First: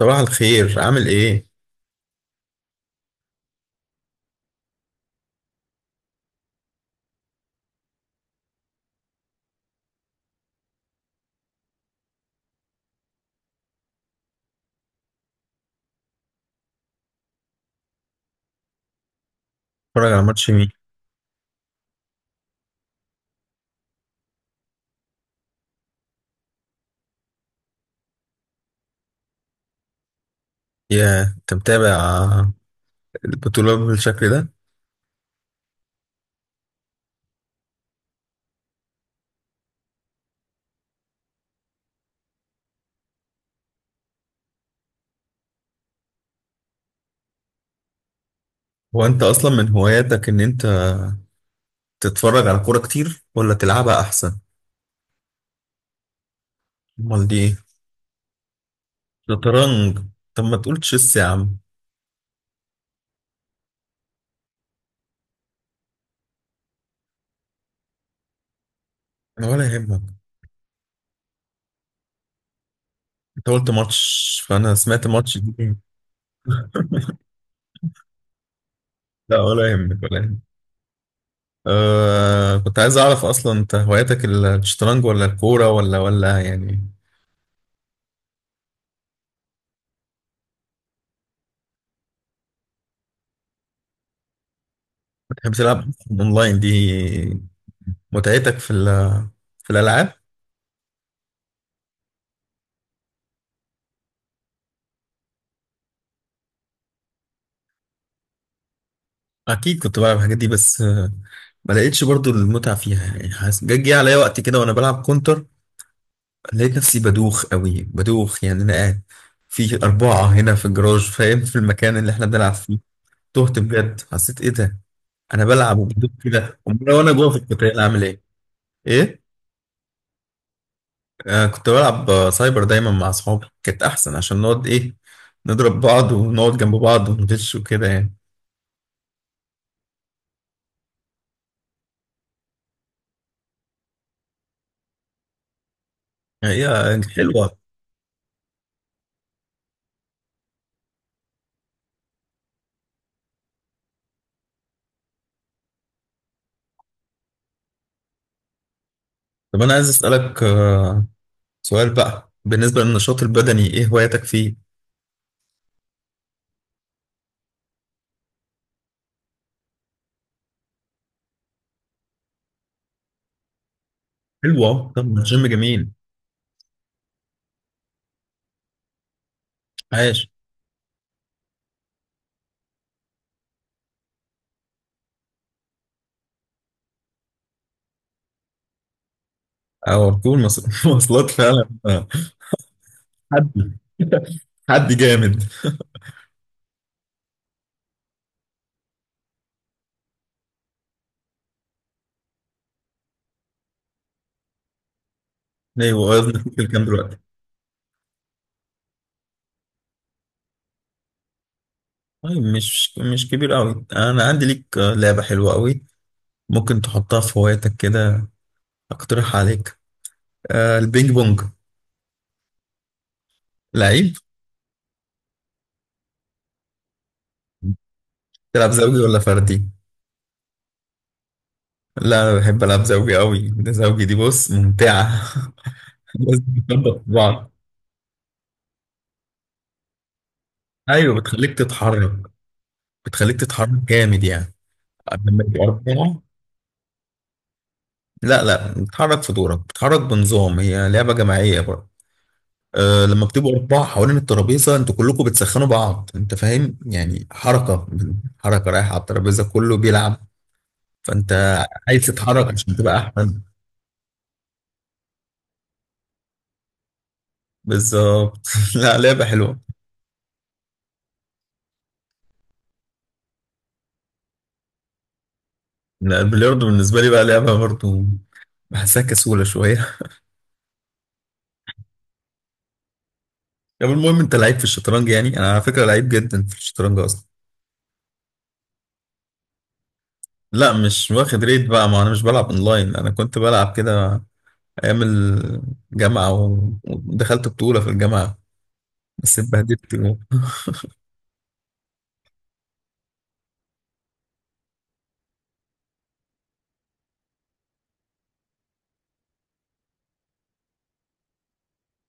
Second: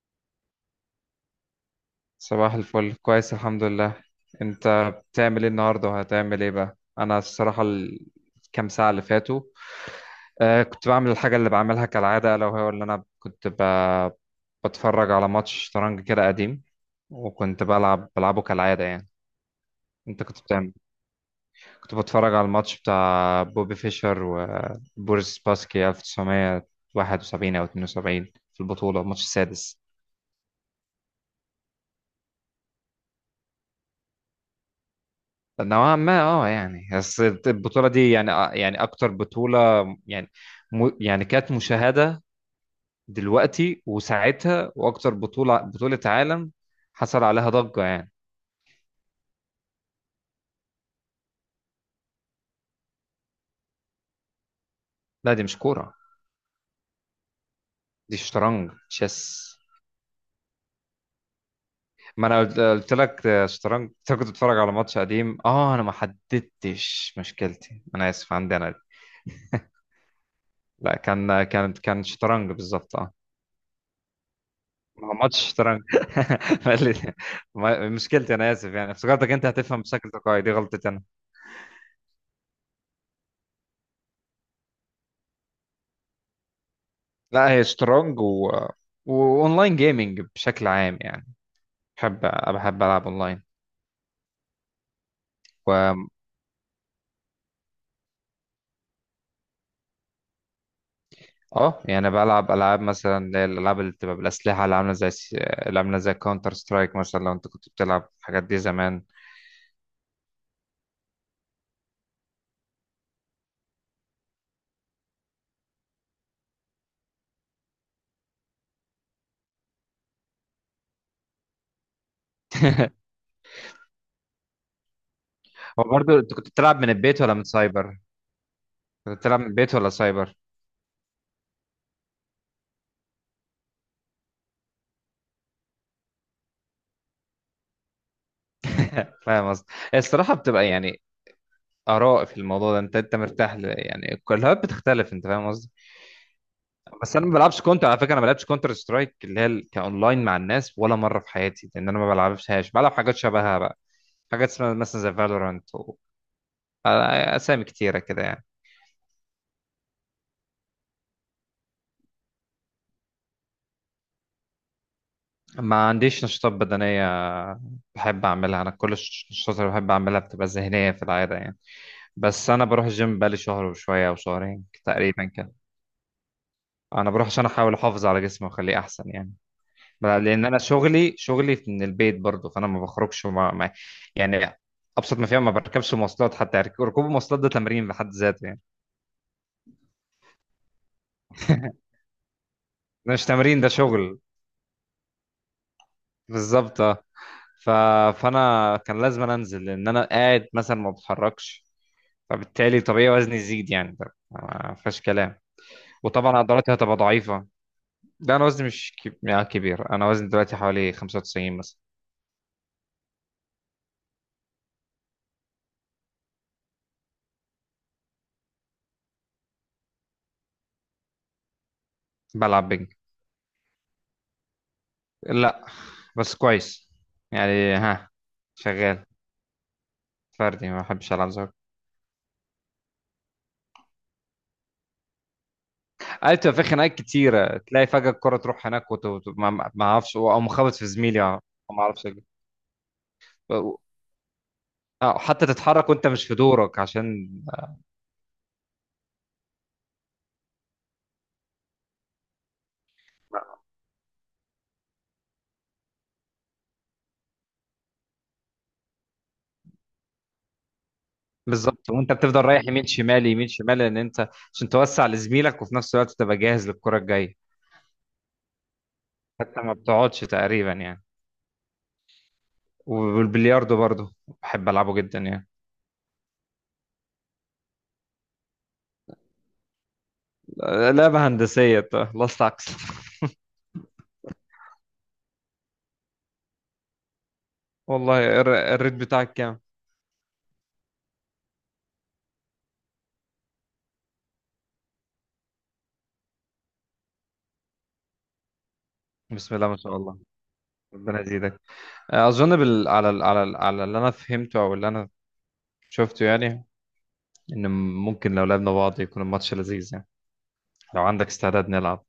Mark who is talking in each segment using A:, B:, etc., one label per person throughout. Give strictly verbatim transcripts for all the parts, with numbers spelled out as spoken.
A: صباح الخير، عامل ايه؟
B: صباح الفل، كويس الحمد لله. انت بتعمل ايه النهارده وهتعمل ايه بقى؟ انا الصراحه الكام ساعه اللي فاتوا آه، كنت بعمل الحاجه اللي بعملها كالعاده، لو هو اللي انا كنت ب... بتفرج على ماتش شطرنج كده قديم. وكنت بلعب بلعبه كالعاده يعني.
A: اتفرج على
B: انت كنت
A: ماتش مين؟
B: بتعمل كنت بتفرج على الماتش بتاع بوبي فيشر وبوريس باسكي ألف وتسعمية واحد وسبعين او اتنين وسبعين، في البطوله الماتش السادس.
A: يا انت متابع البطولة بالشكل ده؟
B: نوعا ما اه يعني، بس البطولة دي يعني آه، يعني أكتر بطولة يعني م... يعني كانت مشاهدة دلوقتي وساعتها، وأكتر بطولة بطولة عالم حصل عليها ضجة يعني.
A: هو انت اصلا من هواياتك ان انت تتفرج على كورة كتير ولا تلعبها احسن؟
B: لا، دي مش كورة،
A: امال دي ايه؟
B: دي شطرنج تشيس.
A: شطرنج. طب ما تقول تشيس يا عم.
B: ما أنا قلت قلت لك آه، شطرنج. أنت كنت بتتفرج على ماتش قديم اه أنا ما حددتش. مشكلتي أنا آسف، عندي أنا دي.
A: انا ولا يهمك.
B: لا، كان كان كان شطرنج بالظبط اه.
A: انت قلت ماتش فانا سمعت
B: ما هو
A: ماتش
B: ماتش
A: دي.
B: شطرنج. ما اللي- ما- مشكلتي انا اسف، يعني افتكرتك
A: لا،
B: انت
A: ولا
B: هتفهم
A: يهمك،
B: بشكل
A: ولا
B: تلقائي، دي
A: يهمك.
B: غلطتي انا.
A: أه كنت عايز اعرف اصلا انت هواياتك الشطرنج ولا الكورة ولا ولا يعني.
B: لا، هي شطرنج و... واونلاين جيمنج بشكل عام يعني. بحب، بحب العب اونلاين
A: بتحب تلعب
B: و...
A: اونلاين دي متعتك في ال- في الالعاب؟
B: اه يعني بلعب العاب مثلا، اللي هي الالعاب اللي بتبقى بالاسلحه اللي عامله زي الس- اللي عامله زي كاونتر سترايك مثلا، لو انت كنت بتلعب الحاجات دي زمان.
A: اكيد كنت بلعب الحاجات دي بس، آه، ما لقيتش برضو المتعه فيها. يعني حاسس جه جه عليا وقت كده وانا بلعب كونتر، لقيت نفسي بدوخ قوي، بدوخ يعني. انا قاعد في اربعه هنا في الجراج، فاهم، في المكان اللي احنا بنلعب فيه. تهت بجد، حسيت ايه ده؟ انا بلعب
B: هو
A: وبدوخ
B: برضه انت كنت
A: كده،
B: بتلعب من
A: امال وانا
B: البيت
A: جوه
B: ولا
A: في
B: من
A: القتال
B: سايبر؟
A: اعمل ايه؟
B: كنت
A: ايه؟
B: بتلعب من البيت ولا سايبر؟
A: آه كنت بلعب، آه، سايبر دايما مع اصحابي كانت احسن، عشان نقعد ايه، نضرب بعض ونقعد جنب بعض وندش وكده يعني.
B: فاهم قصدي؟ الصراحه بتبقى يعني اراء في الموضوع ده، انت انت مرتاح ل... يعني الكلهات بتختلف، انت فاهم قصدي.
A: يعني هي
B: بس انا ما
A: حلوه.
B: بلعبش كونتر، على فكره انا ما بلعبش كونتر سترايك اللي هي ال- كاونلاين مع الناس، ولا مره في حياتي لان انا ما بلعبهاش. بلعب حاجات شبهها بقى، حاجات اسمها مثلا زي فالورانت و... آه، اسامي كتيره كده يعني.
A: طب انا عايز اسالك آه، سؤال بقى، بالنسبة للنشاط البدني، ايه هواياتك فيه؟
B: ما عنديش نشاطات بدنيه بحب اعملها. انا كل الش- النشاطات اللي بحب اعملها بتبقى ذهنيه في العاده يعني. بس انا بروح الجيم بقالي شهر وشويه او شهرين
A: حلوة. طب ما
B: تقريبا
A: الجيم
B: كده.
A: جميل.
B: انا بروح عشان احاول احافظ على جسمي واخليه احسن يعني. ما-
A: عاش.
B: لان انا شغلي شغلي من البيت برضو، فانا ما بخرجش مع... مع... يعني ابسط ما فيها ما بركبش مواصلات، حتى رك- ركوب المواصلات ده تمرين بحد ذاته يعني.
A: او ركوب المص- مواصلات فعلا آه.
B: ده مش
A: حد
B: تمرين، ده شغل.
A: حد جامد.
B: بالظبط اه. ف... فانا كان لازم أنا انزل، لان انا قاعد مثلا ما بتحركش، فبالتالي طبيعي وزني يزيد يعني، ده ما فيهاش كلام.
A: ايوه،
B: وطبعا
A: وزنك في
B: عضلاتي
A: كام
B: هتبقى
A: دلوقتي؟
B: ضعيفه. ده انا وزني مش كب... يعني كبير، انا وزني دلوقتي حوالي خمسة وتسعين مثلا.
A: طيب، مش مش كبير قوي. انا عندي ليك آه، لعبة حلوة قوي، ممكن تحطها في هواياتك كده. اقترح عليك آه البينج بونج.
B: بلعب بينج.
A: لعيب.
B: لا، بس كويس يعني، ها.
A: تلعب زوجي
B: شغال.
A: ولا فردي؟
B: فردي، ما بحبش العب زوجي.
A: لا، انا بحب العب زوجي قوي، ده زوجي دي بص ممتعة.
B: عارف،
A: بس
B: تبقى في خناقات
A: بتخبط في بعض.
B: كتيره، تلاقي فجاه الكره تروح هناك وت- وت- ما ما اعرفش، او مخبط في
A: ايوه،
B: زميلي أو
A: بتخليك
B: ما اعرفش
A: تتحرك.
B: أجيب.
A: بتخليك تتحرك جامد يعني.
B: اه،
A: لما
B: حتى
A: يبقى
B: تتحرك وانت
A: أربعة.
B: مش في دورك عشان.
A: لا لا، بتتحرك في دورك، بتتحرك بنظام، هي لعبة جماعية برضه. أه لما بتبقوا أربعة حوالين الترابيزة، أنتوا كلكم بتسخنوا بعض، أنت فاهم، يعني حركة حركة رايحة على الترابيزة، كله بيلعب، فأنت
B: بالظبط،
A: عايز
B: وانت بتفضل
A: تتحرك
B: رايح
A: عشان
B: يمين
A: تبقى
B: شمال
A: أحسن.
B: يمين شمال، لان انت عشان توسع لزميلك وفي نفس الوقت تبقى جاهز للكره الجايه.
A: بالظبط. لا، لعبة حلوة.
B: حتى ما بتقعدش تقريبا يعني. والبلياردو برضه بحب العبه جدا يعني،
A: لا، البلياردو بالنسبة لي بقى لعبة برضه، بحسها كسولة شوية.
B: لعبه هندسيه خلصت عكس.
A: طب المهم، أنت لعيب في الشطرنج يعني؟ أنا على فكرة لعيب جدا في الشطرنج أصلا.
B: والله، الر- الريت بتاعك كام؟
A: لا، مش واخد ريت بقى، ما انا مش بلعب اونلاين. انا كنت بلعب كده ايام الجامعه و- ودخلت بطوله في الجامعه، بس
B: بسم الله ما
A: اتبهدلت
B: شاء
A: جوه.
B: الله، ربنا يزيدك. اظن بال... على ال... على ال... على اللي انا فهمته او اللي انا شفته يعني، ان ممكن لو لعبنا بعض يكون الماتش لذيذ يعني. لو عندك استعداد نلعب؟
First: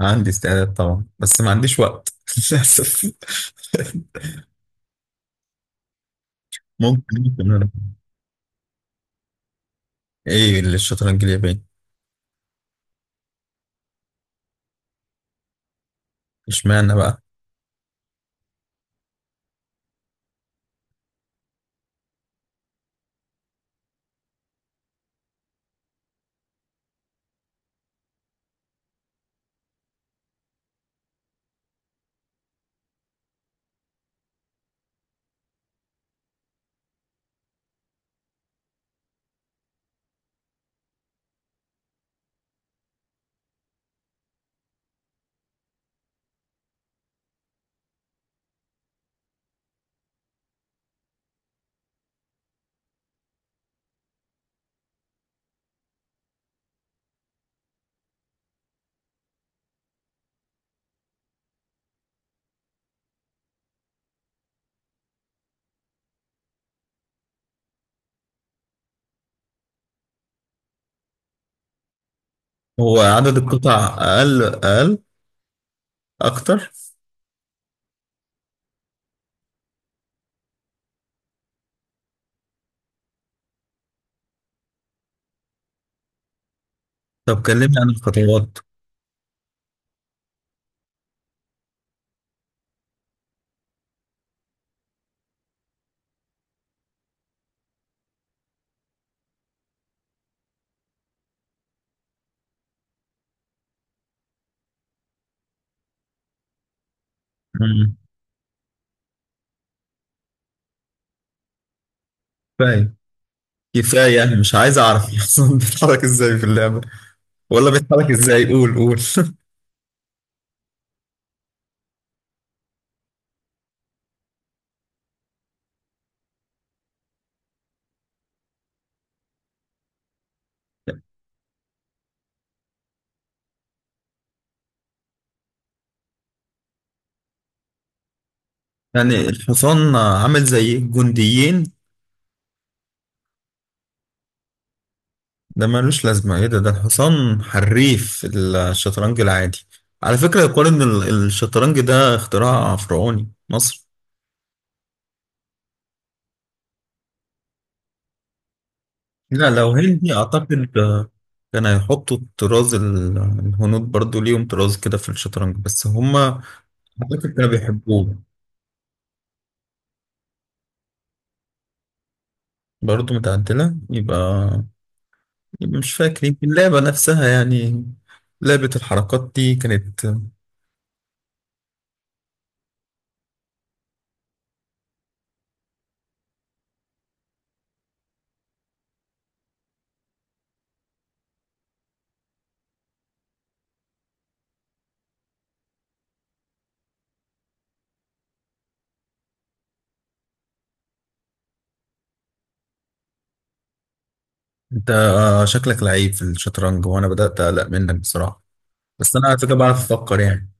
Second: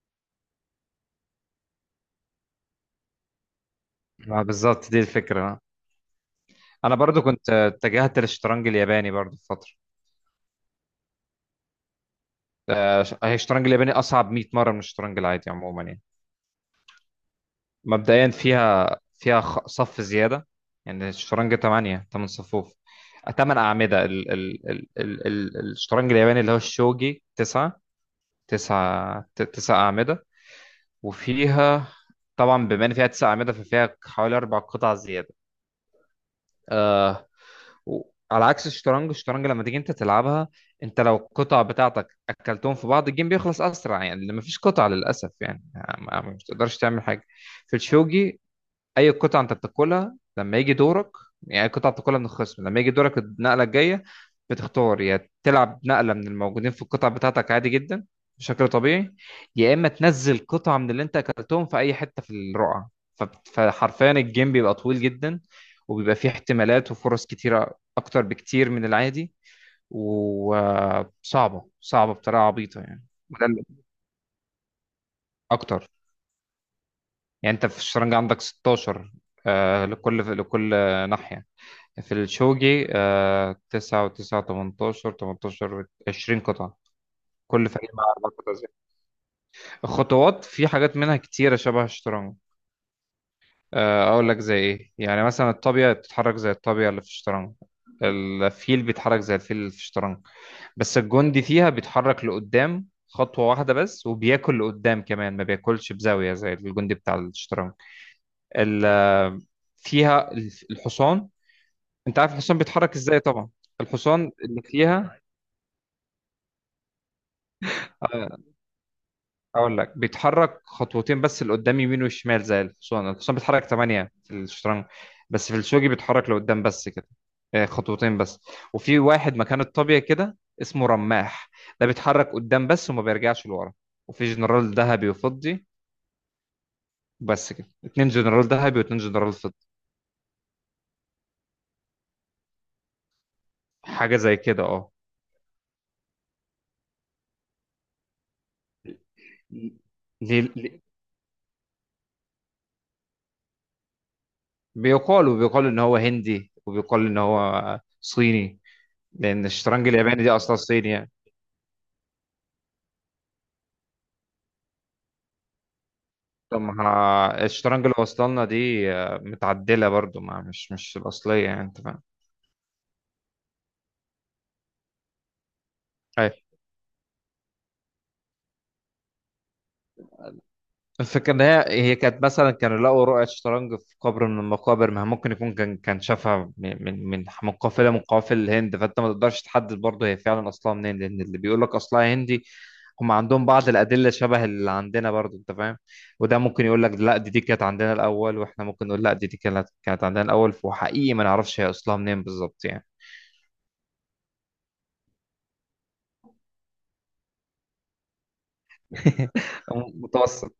A: عندي استعداد طبعا، بس ما عنديش وقت، للاسف.
B: ما بالظبط دي الفكره. انا
A: ممكن
B: برضو
A: ممكن
B: كنت آه،
A: أنا.
B: اتجهت للشطرنج الياباني برضو في فتره.
A: ايه اللي الشطرنج الياباني؟
B: آه، ش- هي الشطرنج الياباني اصعب مية مره من الشطرنج العادي عموما يعني.
A: اشمعنى بقى؟
B: مبدئيا فيها فيها خ- صف زياده يعني. الشطرنج ثمانية ثمانية صفوف، ثمانية اعمده. ال... ال... ال... ال... ال- الشطرنج الياباني اللي هو الشوجي، تسعة تسعة تسع اعمده. وفيها طبعا بما ان فيها تسع اعمده، ففيها حوالي اربع قطع زياده. آه و- على عكس الشطرنج، الشطرنج لما تيجي انت تلعبها، انت لو القطع بتاعتك اكلتهم في بعض الجيم بيخلص اسرع يعني، ما فيش قطع للاسف يعني. ما ما- مش تقدرش تعمل حاجه. في الشوجي، اي قطعه انت بتاكلها لما يجي دورك يعني أي قطعه بتاكلها من الخصم لما يجي دورك النقله الجايه، بتختار يا تلعب نقله من الموجودين في القطع بتاعتك عادي جدا بشكل طبيعي، يا اما تنزل قطعه من اللي انت اكلتهم في اي حته في الرقعه. فب- فحرفيا الجيم بيبقى طويل جدا، وبيبقى فيه احتمالات وفرص كتيره اكتر بكتير من العادي، وصعبه صعبه صعبة بطريقه عبيطه
A: هو
B: يعني.
A: عدد
B: وده اللي-
A: القطع اقل اقل
B: اكتر.
A: اكتر.
B: يعني انت في الشطرنج عندك ستة عشر آه، لكل لكل ناحيه. في الشوجي آه، تسعة وتسعة تمنتاشر، تمنتاشر عشرين قطعة،
A: طب
B: كل
A: كلمني عن
B: فريق مع أربع قطع
A: الخطوات.
B: زي. الخطوات في حاجات منها كتيرة شبه الشطرنج. آه، أقول لك زي إيه، يعني مثلا الطابية بتتحرك زي الطابية اللي في الشطرنج، الفيل بيتحرك زي الفيل اللي في الشطرنج. بس الجندي فيها بيتحرك لقدام خطوة واحدة بس، وبياكل لقدام كمان، ما بياكلش بزاوية زي الجندي بتاع الشطرنج.
A: مم.
B: ال- آه، فيها الحصان. أنت عارف الحصان
A: كفايه
B: بيتحرك إزاي طبعا؟
A: كفايه
B: الحصان
A: يعني، مش
B: اللي
A: عايز اعرف
B: فيها
A: اصلا بيتحرك ازاي في اللعبه. ولا بيتحرك
B: آه،
A: ازاي؟ قول قول.
B: اقول لك بيتحرك خطوتين بس لقدام، يمين وشمال. زي الحصان الحصان بيتحرك ثمانية في الشطرنج، بس في الشوجي بيتحرك لقدام بس كده، آه، خطوتين بس. وفي واحد مكان الطابية كده اسمه رماح، ده بيتحرك قدام بس وما بيرجعش لورا. وفي جنرال ذهبي وفضي بس كده، اتنين جنرال ذهبي واتنين
A: يعني
B: جنرال فضي.
A: الحصان عامل زي الجنديين؟
B: حاجة زي كده اه.
A: ده ملوش لازمة، ايه ده ده الحصان حريف في الشطرنج العادي. على فكرة،
B: ليه
A: يقال
B: ليه-
A: ان ال- الشطرنج ده اختراع فرعوني مصر.
B: بيقال، وبيقال ان هو هندي وبيقال ان هو صيني، لان
A: لا، لو
B: الشطرنج
A: هندي
B: الياباني دي اصلا
A: اعتقد،
B: صيني
A: آه،
B: يعني.
A: كان هيحطوا الطراز، ال- الهنود برضو ليهم طراز كده في الشطرنج بس هما.
B: طب ما
A: اعتقد
B: ها-
A: كانوا
B: الشطرنج اللي
A: بيحبوه.
B: وصلنا دي آه، متعدلة برضو، ما مش مش الأصلية يعني، أنت فاهم.
A: برضو متعدلة، يبقى يبقى مش فاكر
B: أيوة.
A: يمكن اللعبة نفسها يعني. لعبة الحركات دي كانت.
B: الفكرة إن هي هي كانت، مثلا كانوا لقوا رقعة شطرنج في قبر من المقابر، ما ممكن يكون كان كان شافها من من من من قافلة من قوافل الهند. فأنت ما تقدرش تحدد برضه هي فعلا أصلها منين، لأن اللي بيقول لك أصلها هندي هم عندهم بعض الأدلة شبه اللي عندنا برضه، أنت فاهم. وده ممكن يقول لك لا، دي دي كانت عندنا الأول، وإحنا ممكن نقول لا، دي دي كانت كانت عندنا الأول. وحقيقي ما نعرفش هي أصلها منين بالظبط يعني.
A: انت آه، شكلك لعيب في الشطرنج، وانا بدأت اقلق منك بصراحة. بس انا على فكرة بعرف افكر يعني.
B: متوسط.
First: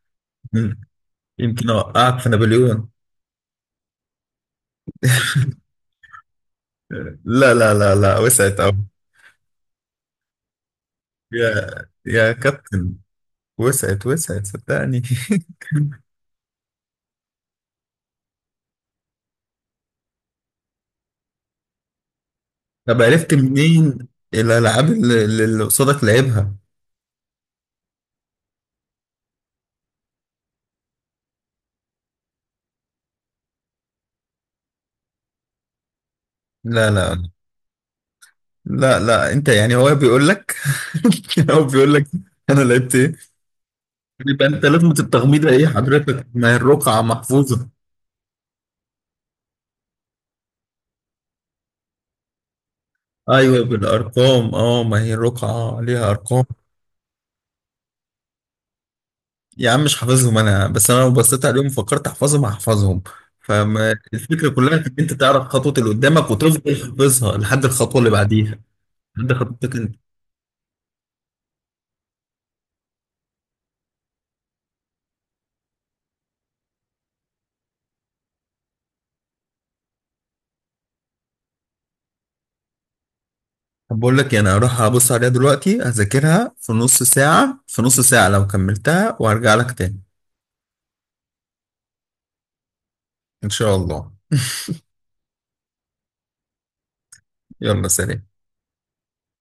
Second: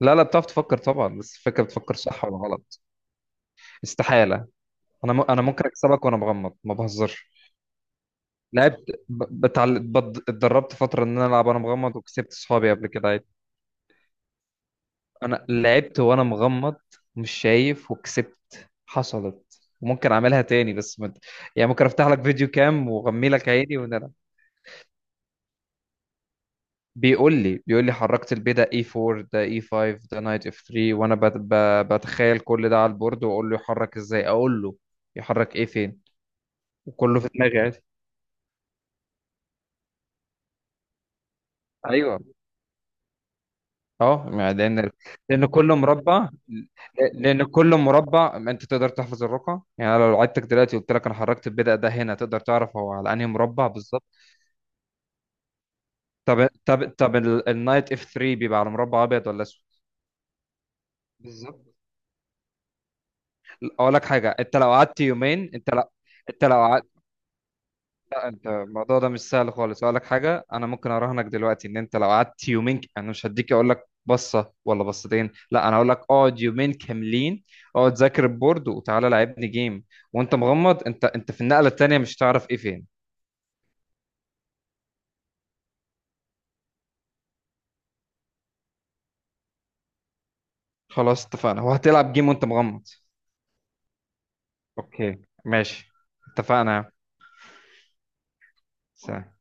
B: لا لا، بتعرف تفكر
A: مم.
B: طبعا، بس الفكره
A: يمكن
B: بتفكر
A: اوقعك
B: صح
A: في
B: ولا غلط.
A: نابليون.
B: استحاله. انا م... انا ممكن اكسبك وانا مغمض، ما بهزرش.
A: لا لا لا لا، وسعت اوي.
B: لعبت ب... بتعل... بد... اتدربت فتره ان انا العب وانا
A: يا
B: مغمض،
A: يا
B: وكسبت صحابي قبل
A: كابتن،
B: كده عادي.
A: وسعت وسعت صدقني.
B: انا لعبت وانا مغمض، مش شايف وكسبت حصلت، وممكن اعملها تاني بس مد... يعني ممكن افتح لك فيديو كام
A: طب
B: واغمي
A: عرفت
B: لك عيني
A: منين
B: ونلعب.
A: الالعاب اللي اللي قصادك لعبها؟
B: بيقول لي بيقول لي حركت البيه ده إي فور، ده إي فايف، ده نايت اف ثري، وانا بت... ب... بتخيل كل ده على البورد، واقول له يحرك ازاي، اقول له يحرك ايه فين،
A: لا
B: وكله في
A: لا
B: دماغي عادي.
A: لا لا، انت يعني هو بيقول لك؟ هو بيقول لك
B: ايوه،
A: انا لعبت ايه؟
B: اه.
A: يبقى
B: ما
A: انت
B: لان
A: لازمة
B: لان
A: التغميضة ايه
B: كل
A: حضرتك،
B: مربع
A: ما هي الرقعة
B: لان
A: محفوظة.
B: كل مربع انت تقدر تحفظ الرقم. يعني أنا لو عدتك دلوقتي قلت لك انا حركت البدأ ده هنا، تقدر تعرف هو على انهي
A: ايوه،
B: مربع بالظبط.
A: بالارقام. اه، ما هي الرقعه ليها ارقام.
B: طب طب طب، النايت اف ثري بيبقى على مربع ابيض ولا اسود؟
A: يا عم، مش حافظهم انا، بس انا لو بصيت
B: بالظبط.
A: عليهم فكرت احفظهم، هحفظهم.
B: اقول
A: فما
B: لك حاجه،
A: الفكره
B: انت لو
A: كلها انك
B: قعدت
A: انت تعرف
B: يومين انت
A: خطوه
B: لو
A: اللي قدامك،
B: انت
A: وتفضل
B: لو
A: حافظها لحد الخطوه اللي
B: انت
A: بعديها.
B: الموضوع ده مش
A: لحد
B: سهل
A: خطوتك
B: خالص. اقول
A: انت.
B: لك حاجه، انا ممكن اراهنك دلوقتي ان انت لو قعدت يومين ك- انا مش هديك، اقول لك بصه ولا بصتين. لا انا هقول لك اقعد يومين كاملين، اقعد ذاكر البورد وتعالى لعبني جيم وانت مغمض. انت انت في النقله التانيه مش هتعرف ايه فين.
A: طب بقول لك إيه، انا هروح ابص عليها دلوقتي هذاكرها في نص ساعه في نص ساعه لو كملتها، وهرجع لك تاني.
B: خلاص، اتفقنا وهتلعب جيم وانت مغمض.
A: ان شاء الله.
B: اوكي، ماشي، اتفقنا.
A: يلا سلام.
B: سلام.